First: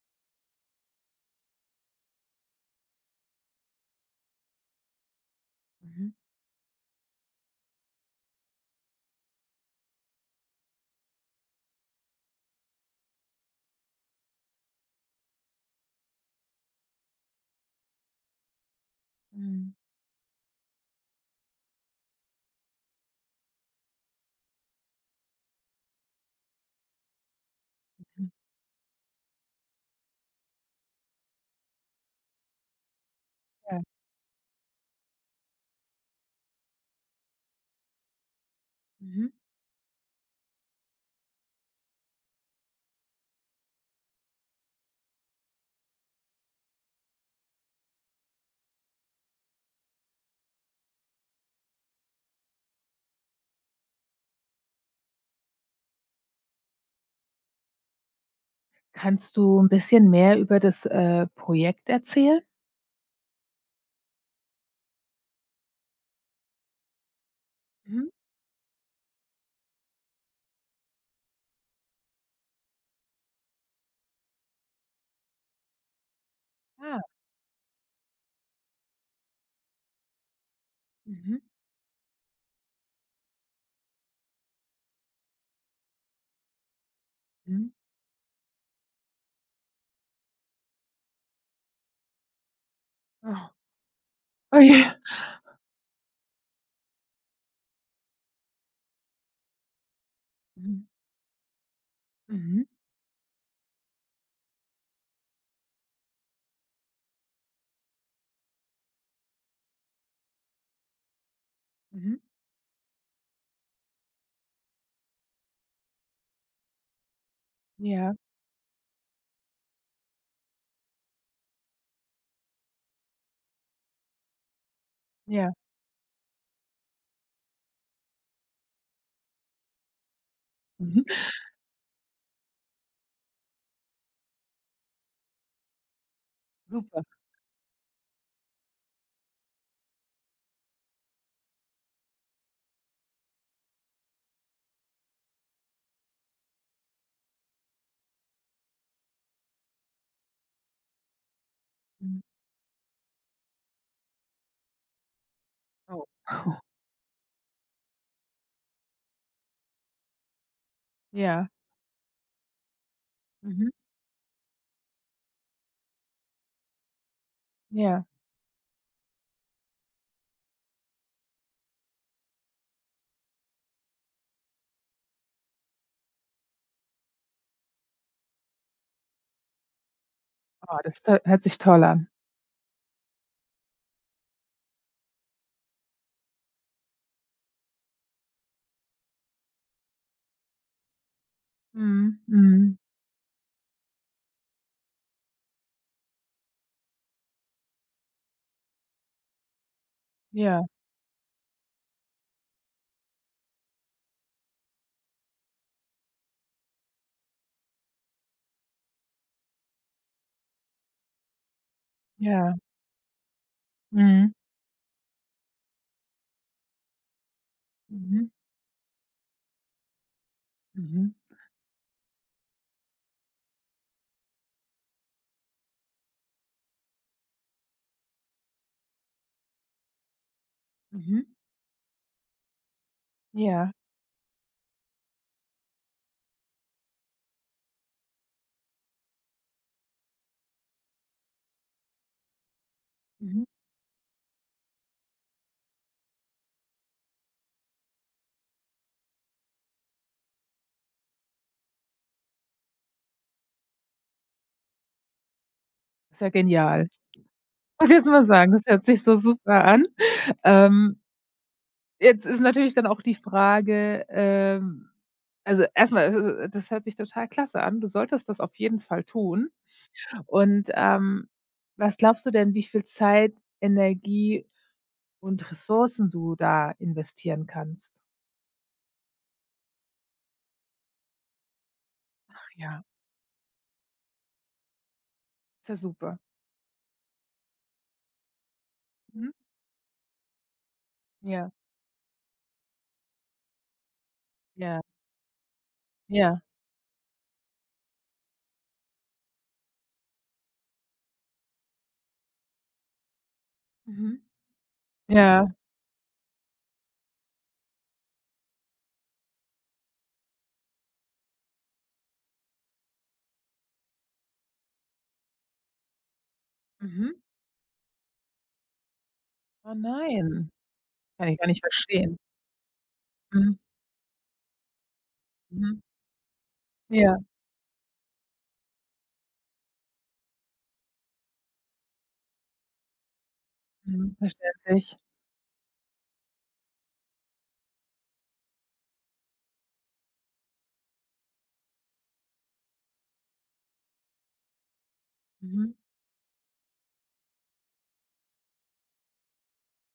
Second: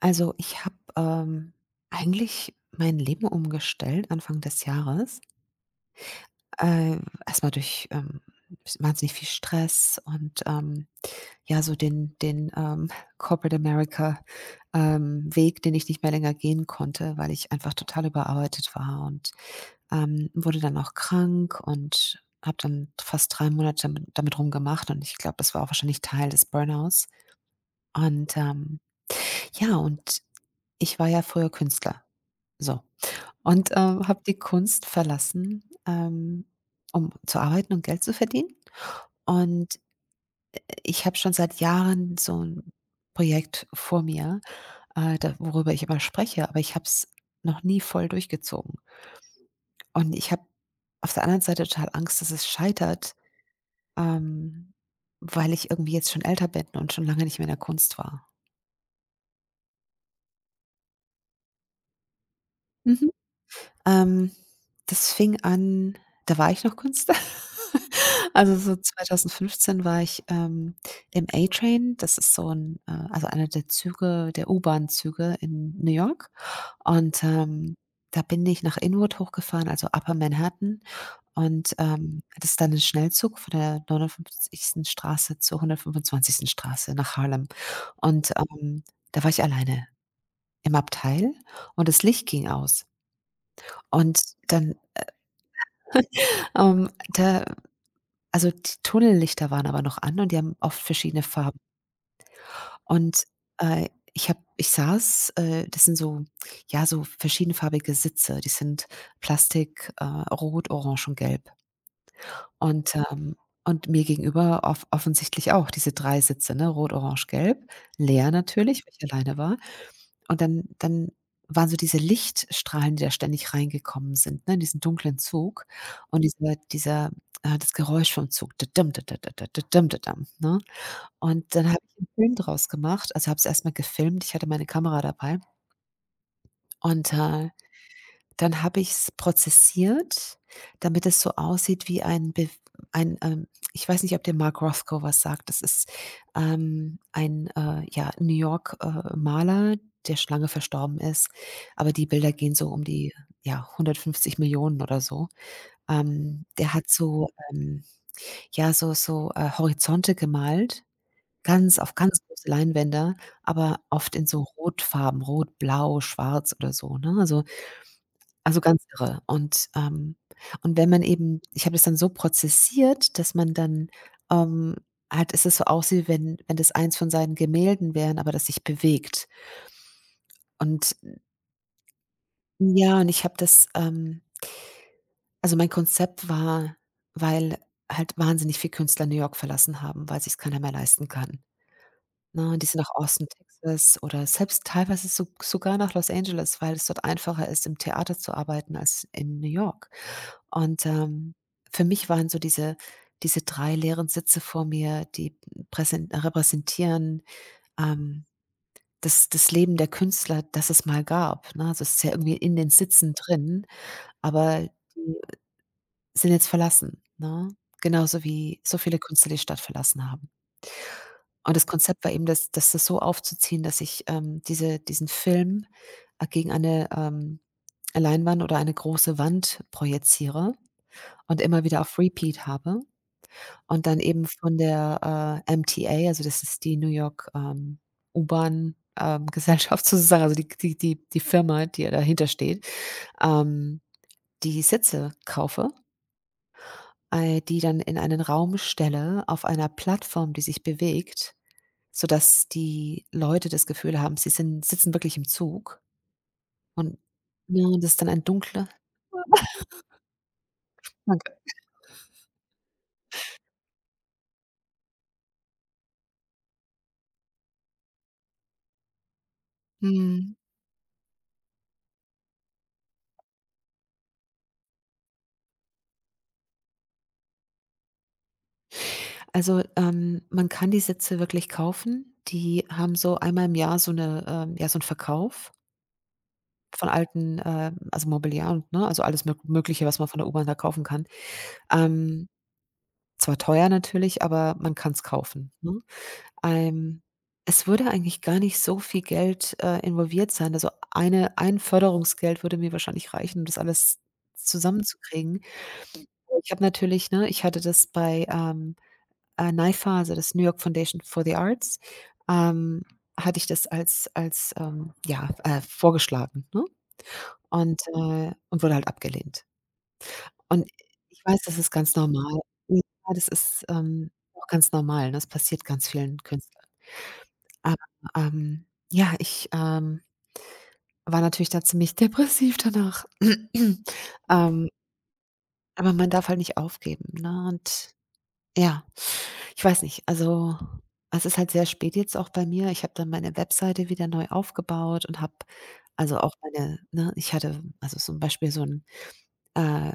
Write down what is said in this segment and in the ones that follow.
Also, ich habe, eigentlich mein Leben umgestellt Anfang des Jahres. Mhm, Äh, Erst durch, wahnsinnig viel Stress und, ja, so den Corporate America, Weg, den ich nicht mehr länger gehen konnte, weil ich einfach total überarbeitet war und, mhm, wurde dann auch krank und habe dann fast 3 Monate damit rumgemacht, und ich glaube, das war auch wahrscheinlich Teil des Burnouts. mhm. Und, ja, und ich war ja früher Künstler, so. Und, Ja. Habe die Kunst verlassen, um zu arbeiten und Geld zu verdienen. Mhm. Und ich habe schon seit Jahren so ein Projekt vor mir, da, worüber ich immer spreche, aber ich habe es noch nie voll durchgezogen. Und ich habe auf der anderen Seite total Angst, dass es scheitert, ähm, weil ich irgendwie jetzt schon älter bin und schon lange nicht mehr in der Kunst war. Kannst du 'n bisschen mehr über das, Projekt erzählen? Mhm. Ähm, das fing an, da war ich noch Künstler. Mhm. Also, so 2015 war ich, im A-Train. Das ist so ein, also einer der Züge, der U-Bahn-Züge in New York. Ah, Und, da bin ich nach Inwood hochgefahren, also Upper Manhattan. mhm, Und, das ist dann ein Schnellzug von der 59. Straße zur 125. Straße nach Harlem. mhm. Und, da war ich alleine im Abteil, und das Licht ging aus. Oh. Und Oh dann. je. Da Also, die Tunnellichter waren aber noch an, und die haben oft Mhm, verschiedene Farben. mhm, Und, äh, ich saß, das sind so, ja, so verschiedenfarbige Sitze. Die sind Plastik, rot, orange und gelb. mhm. Und, ähm und mir gegenüber offensichtlich auch diese 3 Sitze, ne, rot, orange, gelb, Ja, leer natürlich, weil ich alleine war. Und dann waren so diese Lichtstrahlen, die da ständig reingekommen sind, ne, in diesen dunklen ja. Zug, und dieser dieser das Geräusch vom Zug, dadum, dadadada, dadum, dadam, ne? Mhm. Und dann habe ich einen Film draus gemacht, also habe es erstmal gefilmt. Ich hatte meine Kamera dabei, Super. und, dann habe ich es prozessiert, damit es so aussieht wie ein Bew ein, ähm ich weiß nicht, ob dir Mark Rothko was sagt. Das ist, ein, ja, New York, Maler, der schon lange verstorben ist, aber die Mhm. Bilder gehen so um die, ja, 150 Millionen oder so. Oh. Der hat so, ja, so Horizonte gemalt, Ja. Ganz große Leinwände, Mhm. aber oft in so Rotfarben, rot, blau, schwarz oder so, ne? Also Ja. also, ganz irre. Und wenn man eben ich habe das dann so prozessiert, dass man dann, ähm halt, es ist so aussieht, wenn das eins von seinen Gemälden wären, aber das sich bewegt. Oh, Und, das to hört sich toll an. ja, und ich habe das, also, mein Konzept war, weil halt wahnsinnig viel Künstler New York verlassen haben, weil sich's keiner mehr leisten kann, Mhm. ne? Und die Mhm. sind nach Austin, Texas oder selbst teilweise so sogar nach Los Angeles, weil es dort einfacher ist, im Theater zu arbeiten als in New York. Ja, Und, für mich waren so diese 3 leeren Sitze vor mir, die präsen repräsentieren, ähm, das Leben der Künstler, das es mal gab, ne? Also, es ist ja irgendwie ja. in den Sitzen drin, Mhm. aber die sind jetzt verlassen, ne? Genauso Mhm, wie so viele Künstler die Stadt verlassen haben. mhm, Und das Konzept war eben, das so aufzuziehen, dass ich, diesen Film, gegen eine, Leinwand oder eine große Wand projiziere mhm. und immer wieder auf Repeat habe. Ja. Und dann eben von der, MTA, also das ist die New York, U-Bahn, Gesellschaft sozusagen, also die Firma, die ja dahinter steht, Mhm. ähm, die Sitze kaufe, die dann in einen Raum stelle auf einer Plattform, die sich bewegt, sodass die Leute das Gefühl haben, sie sind sitzen wirklich im Zug Ist ja genial. und, ja, Muss das ich ist jetzt dann ein mal sagen, das dunkler. hört sich so super an. Ähm Danke. Jetzt ist natürlich dann auch die Frage, also erstmal, das hört sich total klasse an. Du solltest das auf jeden Fall tun. Mhm. Und, was glaubst du denn, wie viel Zeit, Energie und Ressourcen du da investieren kannst? Also, man kann die Sätze wirklich kaufen. Ach Die ja, haben so einmal im Jahr so eine, ja, so 'n Verkauf ist ja super. von alten, also, Mobiliar und, ne, also, alles Mhm. Mögliche, was man von der U-Bahn da kaufen kann. Ja, Ähm, zwar teuer natürlich, aber man ja, kann es kaufen, ne? ja. Ähm, es würde eigentlich gar nicht so viel Geld, involviert sein. Also, ein Förderungsgeld würde mir wahrscheinlich reichen, um das alles Mhm. zusammenzukriegen. Ja. Ich habe natürlich, ne, ich hatte das bei, NYFA, also das New York Foundation for the Arts, ähm, hatte ich das als, ja, vorgeschlagen, ne? Mhm. Und wurde halt abgelehnt. Oh nein, Und ich kann ich weiß, gar das nicht ist ganz verstehen. normal. Ja, das Mhm. ist, auch ganz normal, ne? Das passiert Mhm. ganz vielen Künstlern. Ja. Aber, ähm, ja, ich, war natürlich da ziemlich depressiv danach. Mhm. Ähm, Verständlich. aber man darf halt nicht aufgeben, ne? Und ja. Ich weiß nicht, also, es ist halt sehr spät jetzt auch bei mir. Ich habe dann meine Webseite wieder neu aufgebaut und habe, Mhm. also, auch meine, ne, ich hatte, also, zum Beispiel, so ein, äh,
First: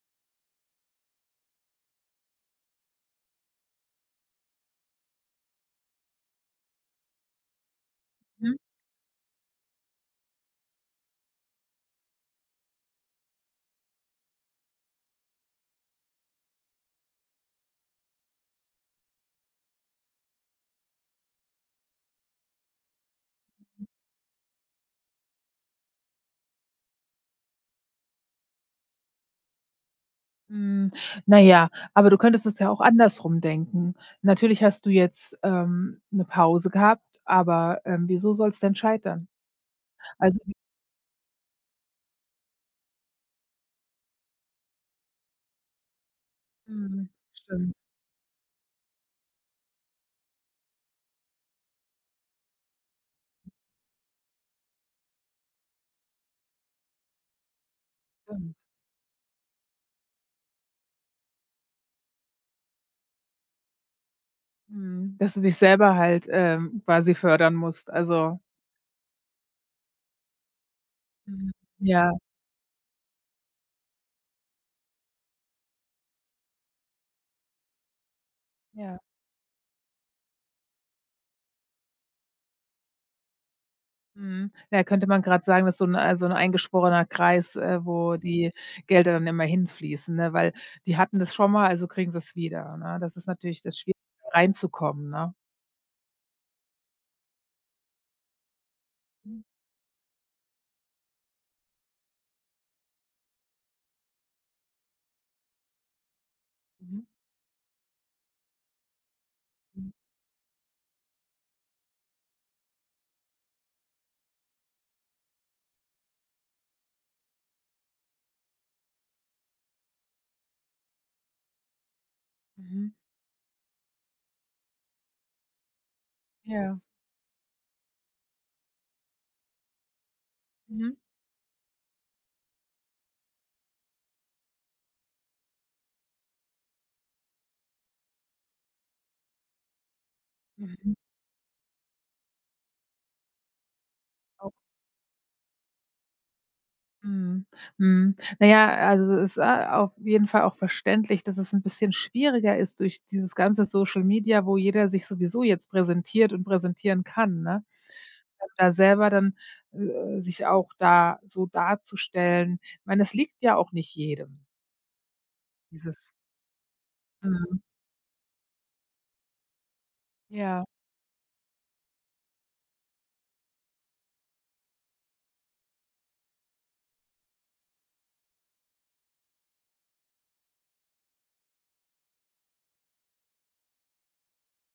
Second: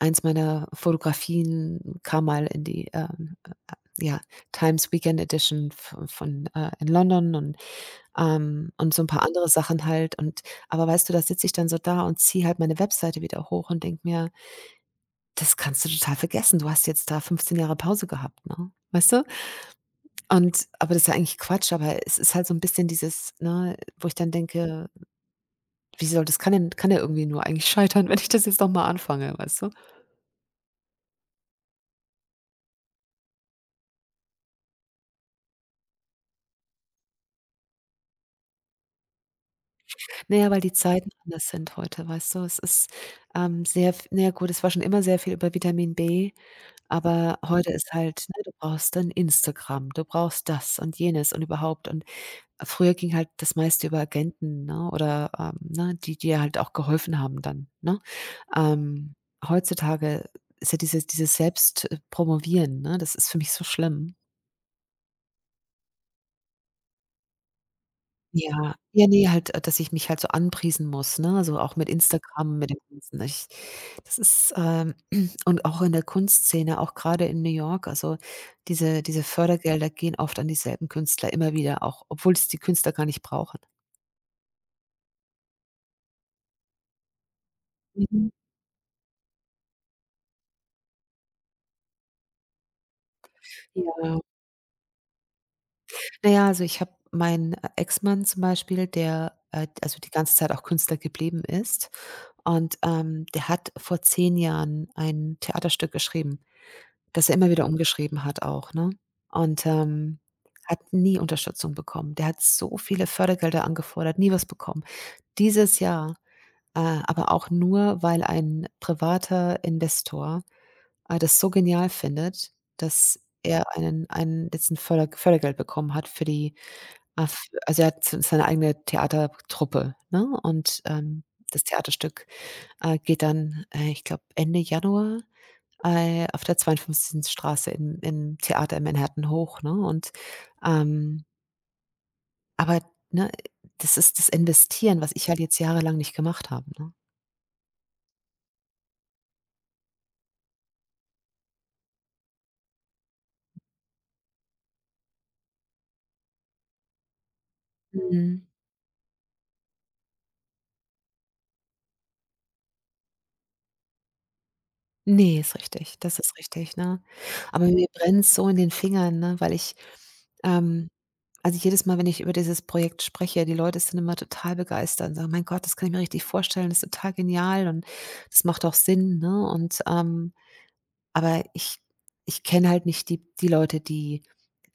eins meiner Fotografien kam mal in die, ja, Times Weekend Edition, v von, in London, und, Mhm. und so ein paar andere Sachen halt, und aber weißt du, da sitze ich dann so da und ziehe halt meine Webseite wieder hoch und denke mir: „Das kannst du total vergessen. Du hast jetzt da 15 Jahre Pause gehabt", ne? Weißt du? Und aber das ist ja eigentlich Quatsch, aber es ist halt so ein bisschen dieses, ne, wo ich dann denke: „Wie soll das, kann denn, kann ja irgendwie nur eigentlich scheitern, wenn ich das jetzt noch mal anfange", weißt du? Hm, na ja, aber du könntest es ja auch andersrum denken. Natürlich hast du jetzt, 'ne Pause gehabt, aber, wieso soll's denn scheitern? Also, Naja weil die Zeiten anders sind heute, weißt du? Es ist, sehr v na ja gut, es war schon immer sehr viel über Vitamin B, mhm, aber heute stimmt, ist halt, ne, du brauchst dann Instagram, du brauchst das und jenes und überhaupt und. Früher ging halt das meiste über Agenten, ne, oder, ne, die dir halt auch geholfen haben dann, ne? stimmt. Ähm, heutzutage ist ja dieses Selbstpromovieren, ne? Das ist für mich so schlimm. Mhm, dass du dich selber halt, quasi fördern musst. Also, Ja. Ja, ne, halt, dass ich mich halt so anpriesen muss, ne? mhm, Also, auch mit ja, Instagram, mit dem Ganzen. Ich das ist, und auch in der Kunstszene, auch gerade in New York, also, ja. diese Fördergelder gehen oft an dieselben Künstler immer wieder auch, obwohl es die Künstler gar nicht brauchen. Mhm. Ja, könnte man grad sagen, das ist so 'n eingeschworener Kreis, wo Mhm. die Gelder dann immer hinfließen, ne? Weil die hatten das schon mal, also kriegen sie's wieder, ne? Das ist natürlich das Schwierige, Ja. da reinzukommen, ne? Na ja, also ich habe meinen, Ex-Mann zum Beispiel, der, Mhm, also die ganze Zeit auch Künstler geblieben ist, und, der hat vor 10 Jahren ein Theaterstück geschrieben, das er immer wieder umgeschrieben hat auch, ne? Und, mhm. Hat nie Unterstützung bekommen. Der hat so viele Fördergelder angefordert, nie was bekommen. Dieses Jahr, äh, aber auch nur, weil ein privater Investor, das so genial findet, Mhm. dass er einen jetzt 'n Fördergeld bekommen hat für die. Ja. Ah, f also er hat, s seine eigene Theatertruppe, ne? Und, Mhm. Das Theaterstück, geht dann, ich glaube, Ende Januar, auf der 52. Straße im Theater in Manhattan hoch, ne? Und, Mhm. ähm aber, ne, das ist das Auch Investieren, was ich halt jetzt jahrelang nicht gemacht habe, ne? mhm. Mhm. Na ja, also, es ist, auf jeden Fall auch verständlich, dass es ein bisschen schwieriger ist durch dieses ganze Social Media, wo jeder sich sowieso jetzt präsentiert und präsentieren kann, ne? Mhm. Da selber dann, sich auch da so darzustellen. Ich meine, das liegt ja auch nicht jedem, Ne, ist richtig. dieses Das ist richtig, ne? mhm. Aber mir brennt's so in den Fingern, ne, weil ich, Ja. ähm Also, jedes Mal, wenn ich über dieses Projekt spreche, die Leute sind immer total begeistert und sagen: „Mein Gott, das kann ich mir richtig vorstellen, das ist total genial und das macht auch Sinn", ne? Aber ich kenne halt nicht die Leute, die,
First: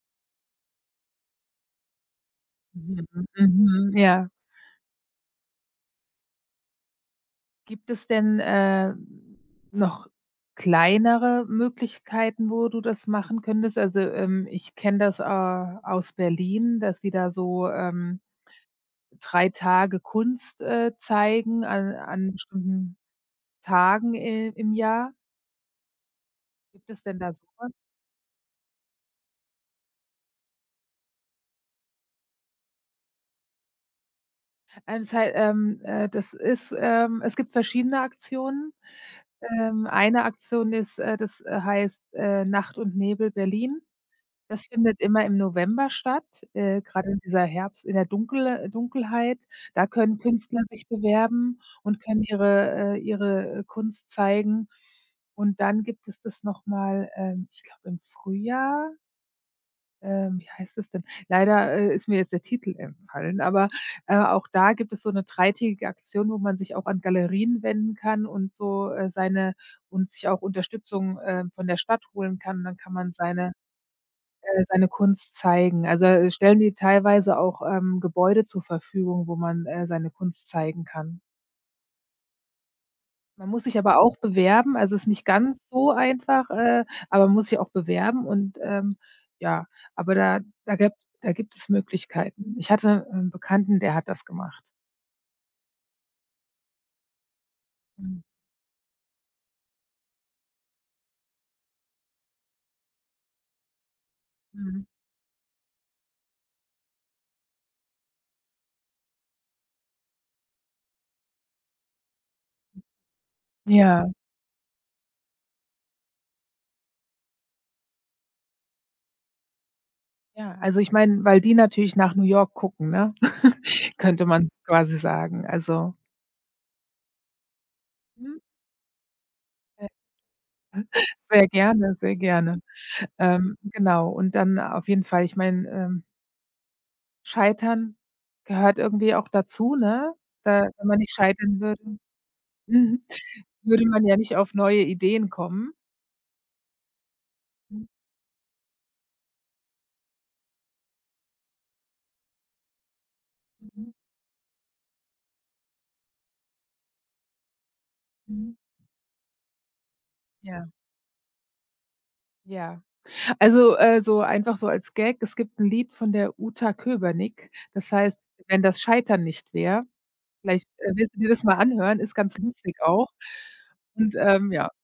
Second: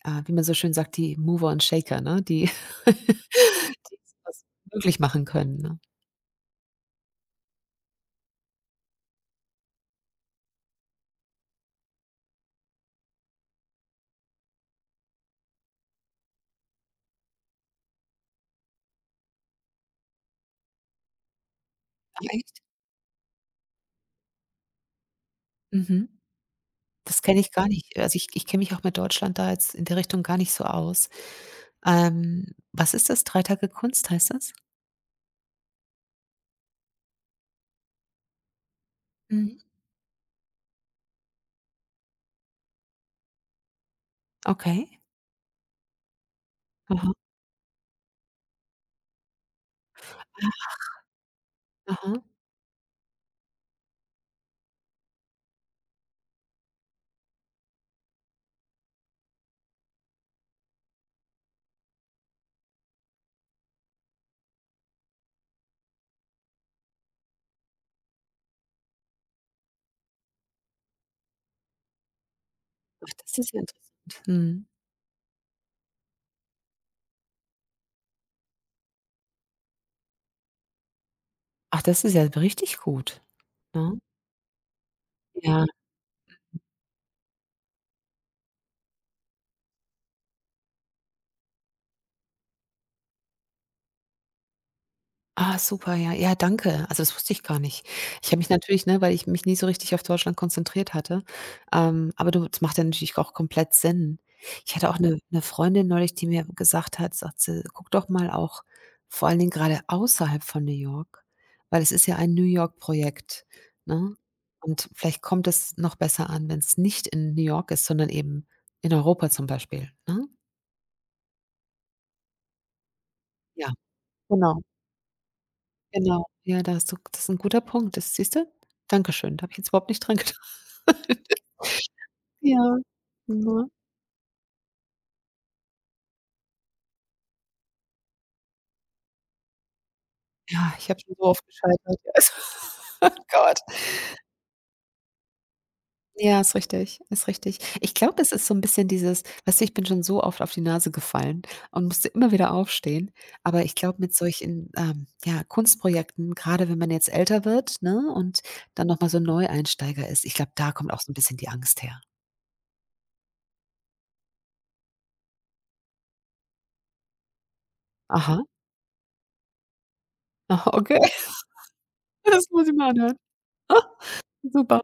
wie man so schön sagt, die Mover und Shaker, ne? Die Mhm. Mhm. die so Ja. was möglich machen können, ne? Gibt es denn, noch kleinere Möglichkeiten, wo du das machen könntest? Also, ich kenne das, aus Berlin, dass die da so, 3 Tage Kunst, zeigen an Ach an echt? bestimmten Tagen i im Jahr. Mhm. Gibt es denn Das da kenne ich gar sowas? nicht. Also, ich kenne mich auch mit Deutschland da jetzt in der Richtung gar nicht so aus. Was ist das? 3 Tage Kunst heißt das? Also, das ist, es gibt verschiedene Aktionen. Mhm. Eine Aktion ist, das heißt, „Nacht und Nebel Berlin“. Das Okay. findet immer im November statt, grade Aha. in dieser Herbst in der Dunkelheit. Da können Künstler sich bewerben und Aha. können ihre Kunst zeigen. Und dann gibt es das noch mal, ich glaube, im Frühjahr. Wie heißt es denn? Leider, ist mir jetzt der Titel entfallen, aber, auch da gibt es so eine dreitägige Aktion, wo man sich auch an Galerien wenden kann und so, seine und sich auch Unterstützung, von der Stadt holen kann. Dann kann Ach, man das ist seine ja interessant. äh, Mhm. seine Kunst zeigen. Also, stellen die teilweise auch, Gebäude zur Verfügung, wo man, seine Kunst zeigen kann. Ach, das ist ja richtig gut, Man muss sich ne? aber auch bewerben, also, ist nicht ganz Ja. so einfach, aber man muss sich auch bewerben und, ja, aber da gibt es Möglichkeiten. Ich hatte 'n Bekannten, der hat das gemacht. Ah, super, ja. Ja, danke. Also, das wusste ich gar nicht. Mhm, Ich habe mich natürlich, ne, weil ich mich nie so richtig auf Deutschland konzentriert hatte, aber du, das macht ja natürlich auch komplett Sinn. Ich mhm. hatte auch eine Freundin neulich, die mir gesagt hat, sagt sie: „Guck doch mal auch vor allen Dingen gerade außerhalb von New York, weil es ist ja ein New York-Projekt, Ja, ne? Und vielleicht kommt es noch besser an, wenn es nicht in New York ist, sondern eben in Europa zum Beispiel", ne? ja, also, ich meine, weil die natürlich nach New York gucken, ne? Ja, Könnte man genau. quasi sagen. Also, Genau. Ja, da hast du, das ist 'n guter Punkt. Das siehst mhm, du? Dankeschön. Da habe ich jetzt überhaupt äh, nicht dran gedacht. sehr gerne, sehr Ja, gerne. Ne? Genau, und dann auf jeden Fall ich meine, Scheitern gehört irgendwie auch dazu, ne? Da Ja, wenn ich man habe nicht schon so oft scheitern würde, gescheitert. Ja, also mhm, oh Gott. würde man ja nicht auf neue Ideen kommen. Ja, ist richtig, ist richtig. Mhm, Ich glaube, das ist so 'n bisschen dieses, weißt du, ich bin schon so oft auf die Nase gefallen und musste immer wieder aufstehen. Aber ich mhm, glaube, mit solchen, ja, Kunstprojekten, grade wenn man jetzt älter wird, ne, und mhm. dann noch mal so Neueinsteiger ist, ich glaube, Ja, da kommt auch so 'n bisschen die Angst her. ja. Also, so einfach so als Gag, es gibt ein Lied von der Uta Köbernick, das heißt: Aha. „Wenn das Scheitern nicht wäre, Vielleicht, Aha, okay. willst du dir das mal anhören, ist ganz Das muss ich lustig mal auch anhören. Ah, und, ja, super.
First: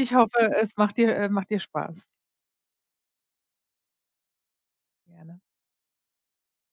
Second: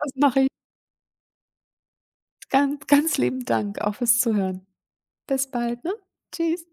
Das mache ich. hoffe, es macht dir Spaß. Ganz ganz lieben Dank auch fürs Zuhören. Gerne. Bis bald, ne? Tschüss.